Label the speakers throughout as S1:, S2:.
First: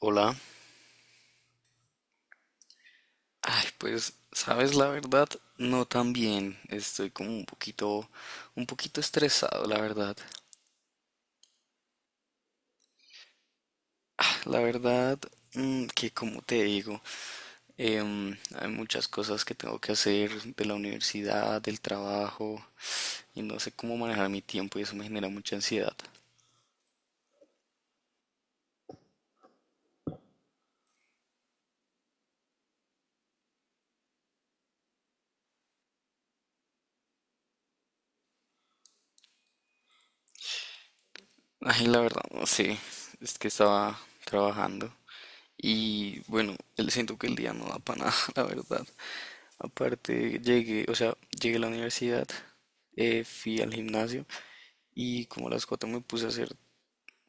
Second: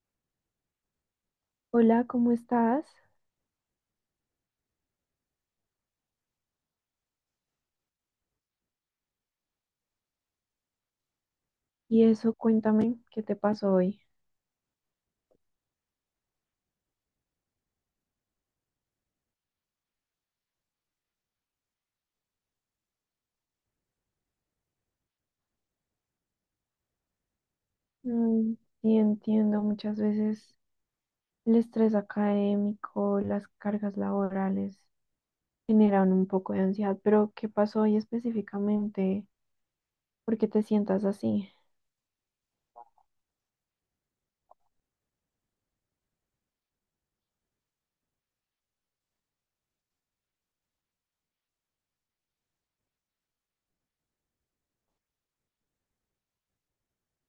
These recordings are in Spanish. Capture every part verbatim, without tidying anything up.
S1: Hola.
S2: Hola, ¿cómo estás?
S1: Ay, pues, sabes la verdad, no tan bien. Estoy como un poquito, un poquito estresado, la verdad.
S2: Y eso, cuéntame, ¿qué te pasó hoy?
S1: La verdad, mm, que como te digo, em, hay muchas cosas que tengo que hacer de la universidad, del trabajo, y no sé cómo manejar mi tiempo y eso me genera mucha ansiedad.
S2: Mm, sí, entiendo, muchas veces el estrés académico, las cargas laborales generan un poco de ansiedad, pero ¿qué pasó hoy específicamente? ¿Por qué te sientas así?
S1: Ay, la verdad, no sé, es que estaba trabajando y bueno, el- siento que el día no da para nada, la verdad. Aparte, llegué, o sea, llegué a la universidad, eh, fui al gimnasio y como a las cuatro me puse a hacer,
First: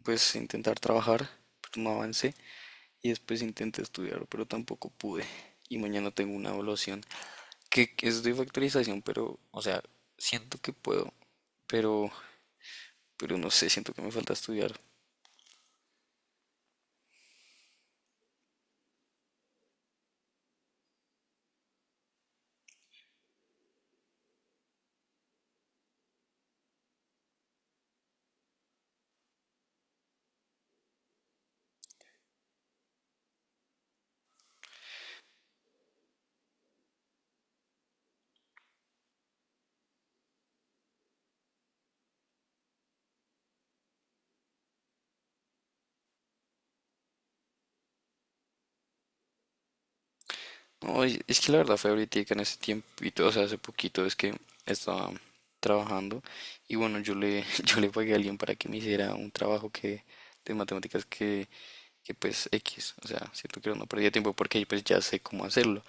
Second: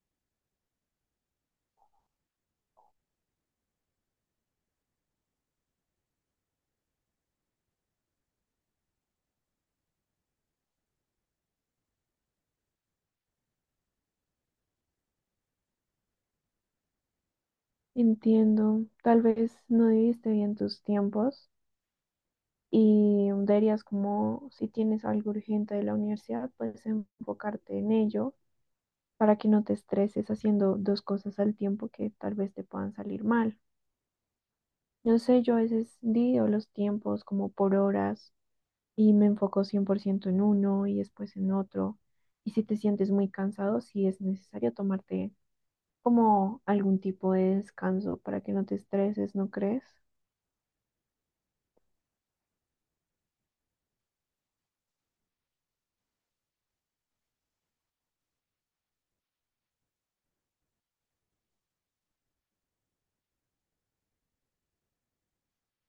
S1: pues intentar trabajar, pero no avancé y después intenté estudiar, pero tampoco pude. Y mañana tengo una evaluación que que es de factorización, pero, o sea, siento que puedo, pero, pero no sé, siento que me falta estudiar.
S2: Entiendo, tal vez no dividiste bien tus tiempos y deberías como, si tienes algo urgente de la universidad, pues enfocarte en ello para que no te estreses haciendo dos cosas al tiempo que tal vez te puedan salir mal. No sé, yo a veces divido los tiempos como por horas y me enfoco cien por ciento en uno y después en otro. Y si te sientes muy cansado, sí es necesario tomarte como algún tipo de descanso para que no te estreses, ¿no crees?
S1: No, es es que la verdad fue ahorita en ese tiempito, o sea, hace poquito es que estaba trabajando y bueno, yo le, yo le pagué a alguien para que me hiciera un trabajo que de matemáticas que, que pues X, o sea, siento que no perdía tiempo porque pues ya sé cómo hacerlo.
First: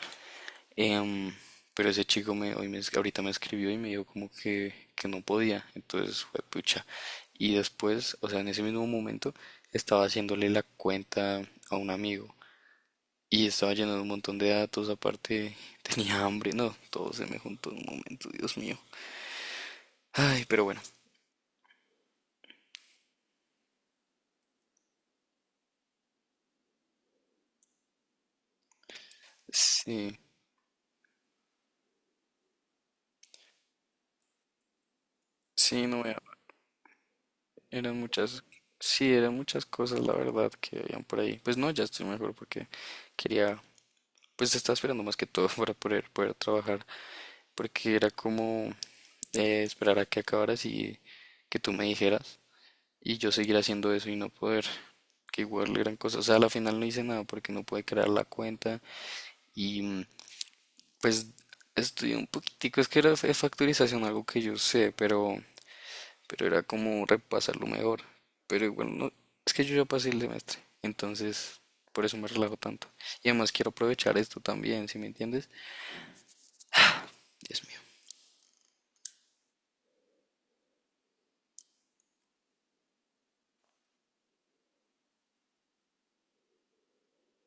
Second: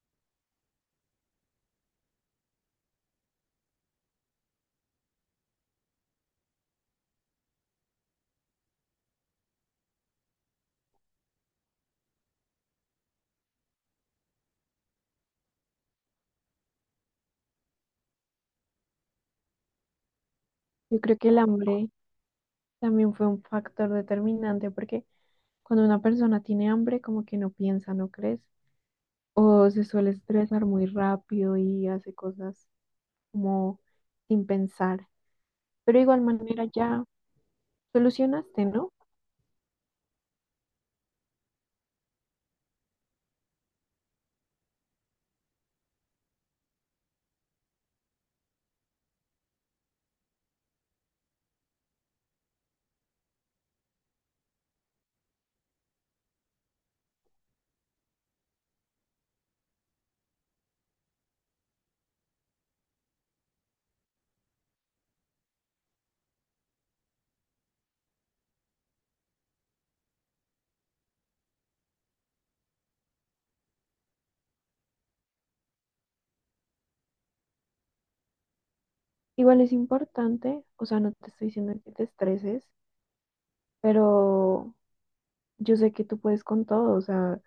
S1: Em, pero ese chico me, hoy me, es- ahorita me escribió y me dijo como que, que no podía, entonces fue pucha. Y después, o sea, en ese mismo momento estaba haciéndole la cuenta a un amigo y estaba lleno de un montón de datos, aparte tenía hambre, no, todo se me juntó en un momento, Dios mío. Ay, pero bueno,
S2: Yo creo que el hambre también fue un factor determinante porque cuando una persona tiene hambre, como que no piensa, ¿no crees? O se suele
S1: sí,
S2: estresar muy rápido y hace cosas como sin pensar.
S1: sí,
S2: Pero de
S1: no, era-
S2: igual manera ya
S1: eran muchas,
S2: solucionaste, ¿no?
S1: sí, eran muchas cosas, la verdad, que habían por ahí. Pues no, ya estoy mejor porque quería, pues estaba esperando más que todo para poder, poder trabajar, porque era como eh, esperar a que acabaras y que tú me dijeras, y yo seguir haciendo eso y no poder, que igual eran cosas, o sea, a la final no hice nada porque no pude crear la cuenta. Y mm, pues estudié un poquitico, es que era de factorización algo que yo sé, pero, pero era como repasarlo mejor. Pero igual no, es que yo ya pasé el semestre, entonces por eso me relajo tanto. Y además quiero aprovechar esto también, ¿si me entiendes? Dios mío.
S2: Igual es importante, o sea, no te estoy diciendo que te estreses, pero yo sé que tú puedes con todo, o sea,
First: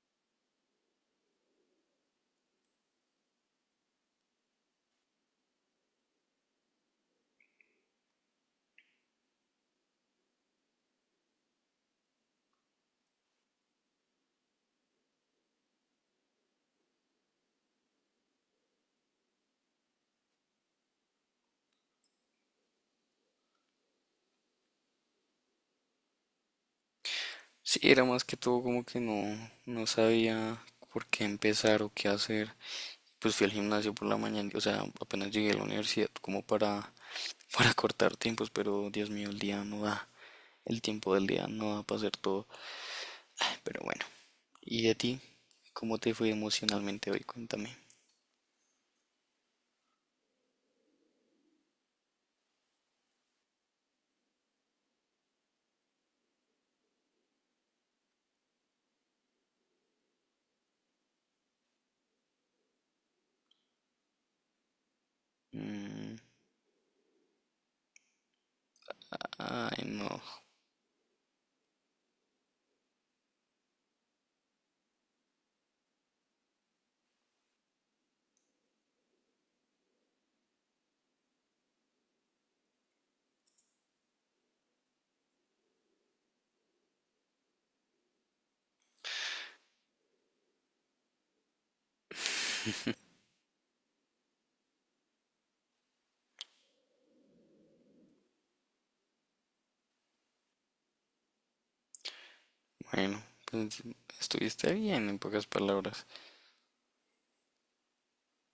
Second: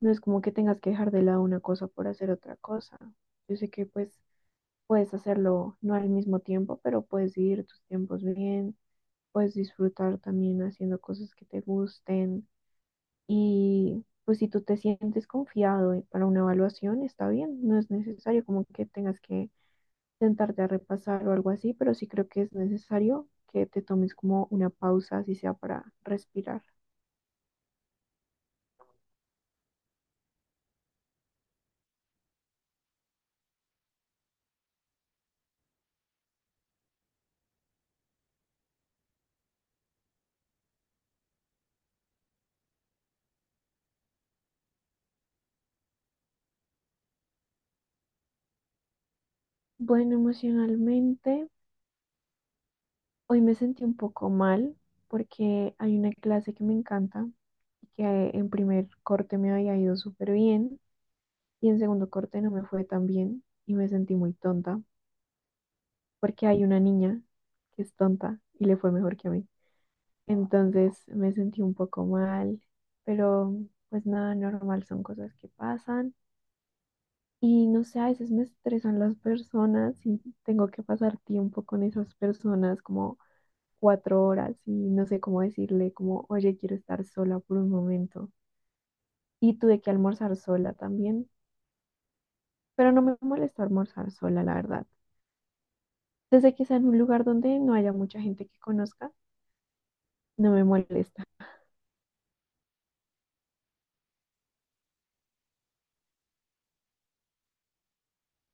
S2: no es como que tengas que dejar de lado una cosa por hacer otra cosa. Yo sé que pues puedes hacerlo no al mismo tiempo, pero puedes dividir tus tiempos bien, puedes disfrutar también haciendo cosas que te gusten. Y pues si tú te sientes confiado y para una evaluación, está bien, no es necesario como que tengas que sentarte a repasar o algo así, pero sí creo que es necesario que te tomes como una pausa, así sea para respirar.
S1: Sí, era más que todo como que no, no sabía por qué empezar o qué hacer. Pues fui al gimnasio por la mañana, o sea, apenas llegué a la universidad como para, para cortar tiempos, pero Dios mío, el día no da, el tiempo del día no da para hacer todo. Pero bueno. ¿Y a ti? ¿Cómo te fue emocionalmente hoy? Cuéntame.
S2: Bueno, emocionalmente, hoy me sentí un poco mal porque hay una clase que me encanta y que en primer corte me había ido súper bien y en segundo corte no me fue tan bien y me sentí muy tonta
S1: Mm,
S2: porque hay una niña que es tonta y le fue mejor que a mí.
S1: ay, no.
S2: Entonces me sentí un poco mal, pero pues nada, normal, son cosas que pasan. Y no sé, a veces me estresan las personas y tengo que pasar tiempo con esas personas como cuatro horas y no sé cómo decirle como, oye, quiero estar sola por un momento. Y tuve que almorzar sola también, pero no me molesta almorzar sola, la verdad. Desde que sea en un lugar donde no haya mucha gente que conozca, no me molesta.
S1: Bueno, pues estuviste bien en pocas palabras.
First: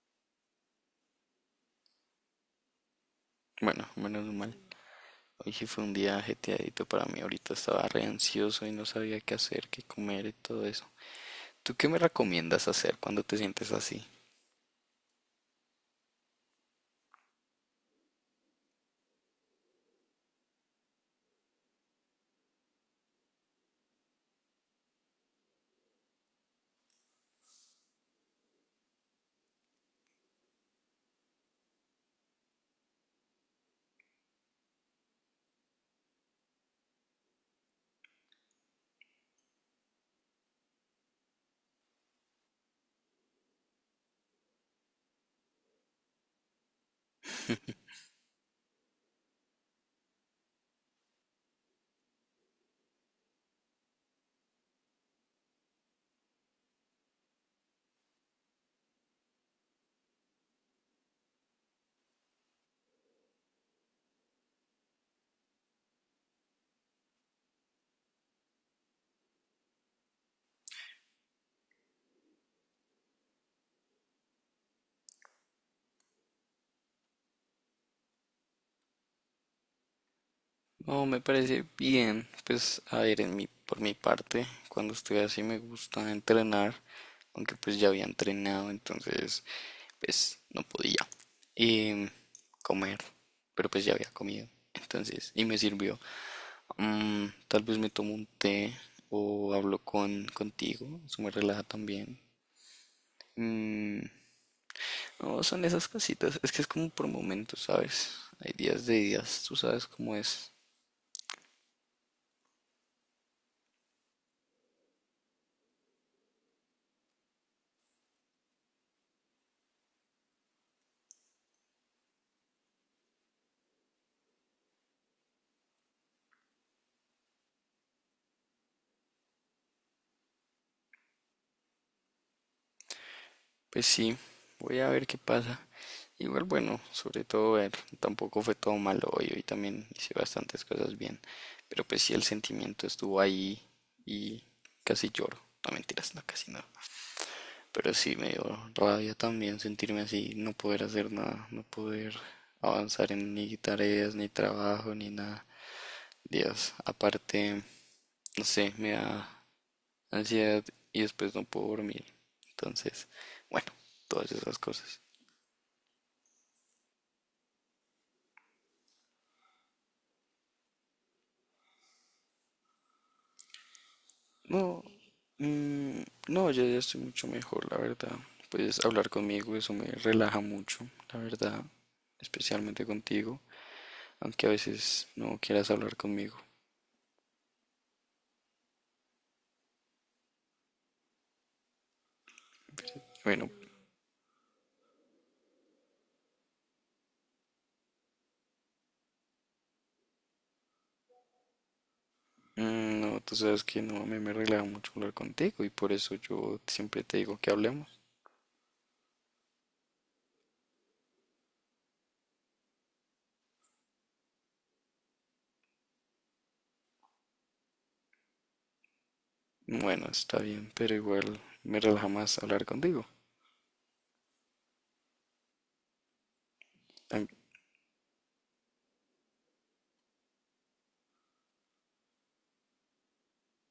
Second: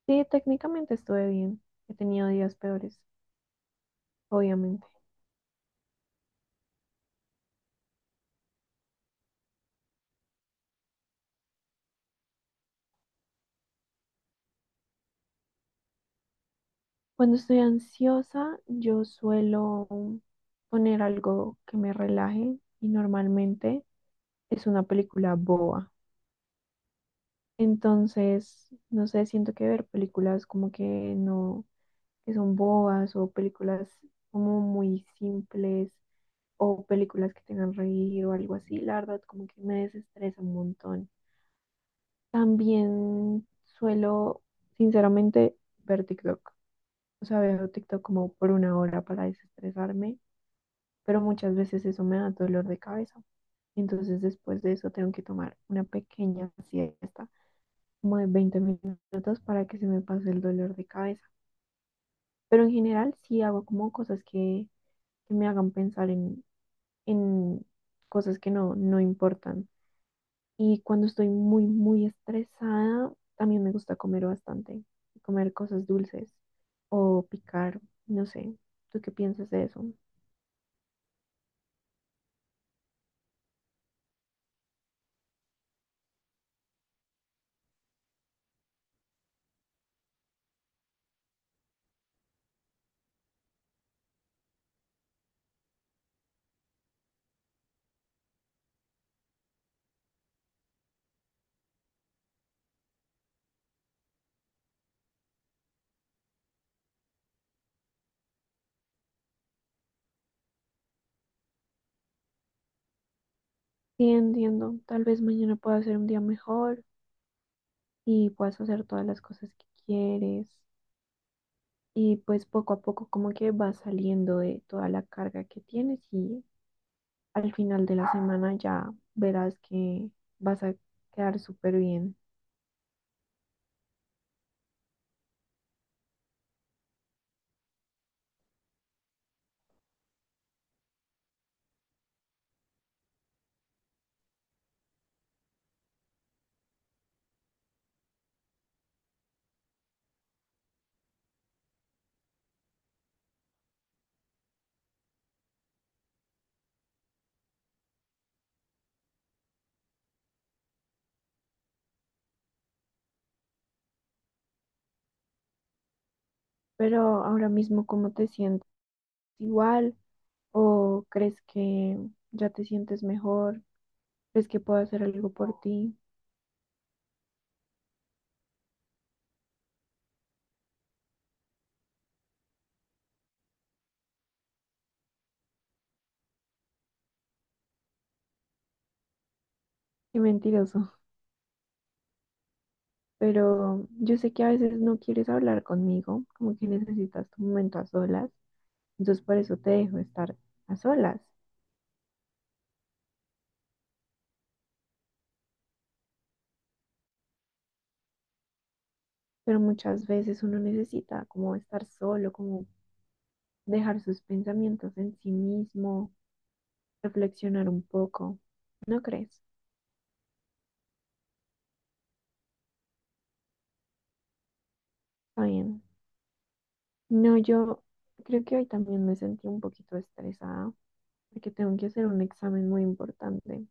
S2: Sí, técnicamente estuve bien. He tenido días peores,
S1: Bueno, menos mal.
S2: obviamente.
S1: Hoy sí fue un día ajetreadito para mí. Ahorita estaba re ansioso y no sabía qué hacer, qué comer y todo eso. ¿Tú qué me recomiendas hacer cuando te sientes así?
S2: Cuando estoy ansiosa, yo suelo poner algo que me relaje y normalmente es una película boba. Entonces, no sé, siento que ver películas como que no, que son bobas o películas como muy simples o películas que tengan reír o algo así, la verdad como que me desestresa un montón. También suelo, sinceramente, ver TikTok. O sea, veo TikTok como por una hora para desestresarme, pero muchas veces eso me da dolor de cabeza. Entonces después de eso tengo que tomar una pequeña siesta, como de veinte minutos para que se me pase el dolor de cabeza. Pero en general sí hago como cosas que, que me hagan pensar en, en cosas que no, no importan. Y cuando estoy muy, muy estresada, también me gusta comer bastante, comer cosas dulces o picar, no sé, ¿tú qué piensas de eso?
S1: No, me parece bien. Pues, a ver, en mi, por mi parte, cuando estoy así me gusta entrenar, aunque pues ya había entrenado, entonces pues no podía eh, comer, pero pues ya había comido. Entonces, y me sirvió. Mm, tal vez me tomo un té o hablo con contigo, eso me relaja también. Mm, no, son esas cositas, es que es como por momentos, ¿sabes? Hay días de días, tú sabes cómo es.
S2: Sí, entiendo, tal vez mañana pueda ser un día mejor y puedas hacer todas las cosas que quieres y pues poco a poco como que vas saliendo de toda la carga que tienes y al final de la semana ya verás que vas a quedar súper bien.
S1: Pues sí, voy a ver qué pasa. Igual bueno, sobre todo ver, tampoco fue todo malo hoy, hoy también hice bastantes cosas bien, pero pues sí el sentimiento estuvo ahí y casi lloro, no mentiras, no casi no, pero sí me dio rabia también sentirme así, no poder hacer nada, no poder avanzar en ni tareas, ni trabajo, ni nada, Dios, aparte, no sé, me da ansiedad y después no puedo dormir, entonces, bueno, todas esas cosas.
S2: Pero ahora mismo, ¿cómo te sientes? ¿Igual o crees que ya te sientes mejor? ¿Crees que puedo
S1: No,
S2: hacer algo por ti?
S1: mm, no, ya, ya estoy mucho mejor, la verdad. Puedes hablar conmigo, eso me relaja mucho, la verdad, especialmente contigo, aunque a veces no quieras hablar conmigo.
S2: Qué mentiroso.
S1: Bueno,
S2: Pero yo sé que a veces no quieres hablar conmigo, como que necesitas tu momento a solas. Entonces por eso te dejo estar a solas.
S1: mm, no, tú sabes que no, a mí me relaja mucho hablar contigo y por eso yo siempre te digo que hablemos.
S2: Pero muchas veces uno necesita como estar solo, como dejar sus pensamientos en sí mismo, reflexionar un poco, ¿no crees?
S1: Bueno, está bien, pero igual me relaja más hablar contigo.
S2: Está bien.
S1: Tan-
S2: No, yo creo que hoy también me sentí un poquito estresada porque tengo que hacer un examen muy importante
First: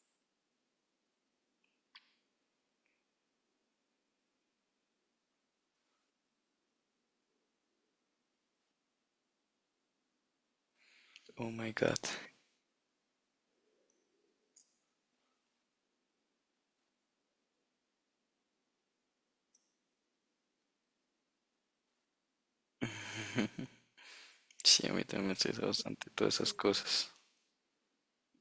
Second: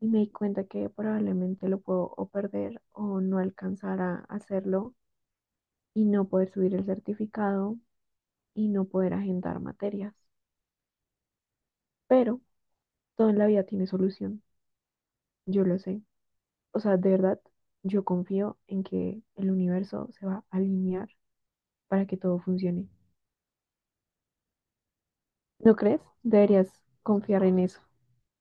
S2: y me di cuenta que probablemente lo puedo o perder o no alcanzar a hacerlo y no poder subir el certificado y no poder agendar materias.
S1: Oh my God.
S2: Pero todo en la vida tiene solución, yo lo sé. O sea, de verdad, yo confío en que el universo se va a alinear para que todo funcione.
S1: Sí, a mí también me estresa
S2: ¿No crees?
S1: bastante todas esas
S2: Deberías
S1: cosas.
S2: confiar en eso.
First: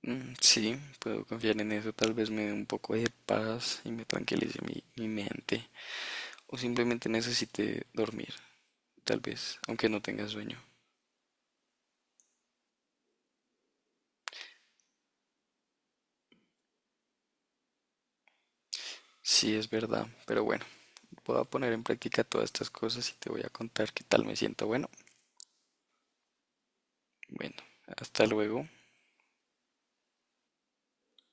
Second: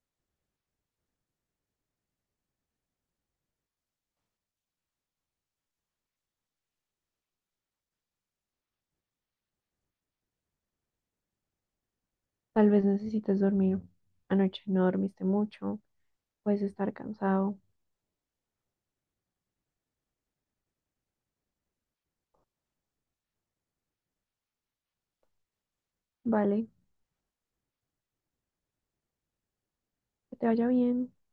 S1: Mm, Sí, puedo confiar en eso. Tal vez me dé un poco de paz y me tranquilice mi, mi mente. O simplemente necesite dormir, tal vez, aunque no tenga sueño.
S2: Tal vez necesites dormir. Anoche no dormiste mucho, puedes estar cansado.
S1: Sí, es verdad. Pero bueno, voy a poner en práctica todas estas cosas y te voy a contar qué tal me siento. Bueno,
S2: Vale,
S1: bueno, hasta luego.
S2: que te vaya bien.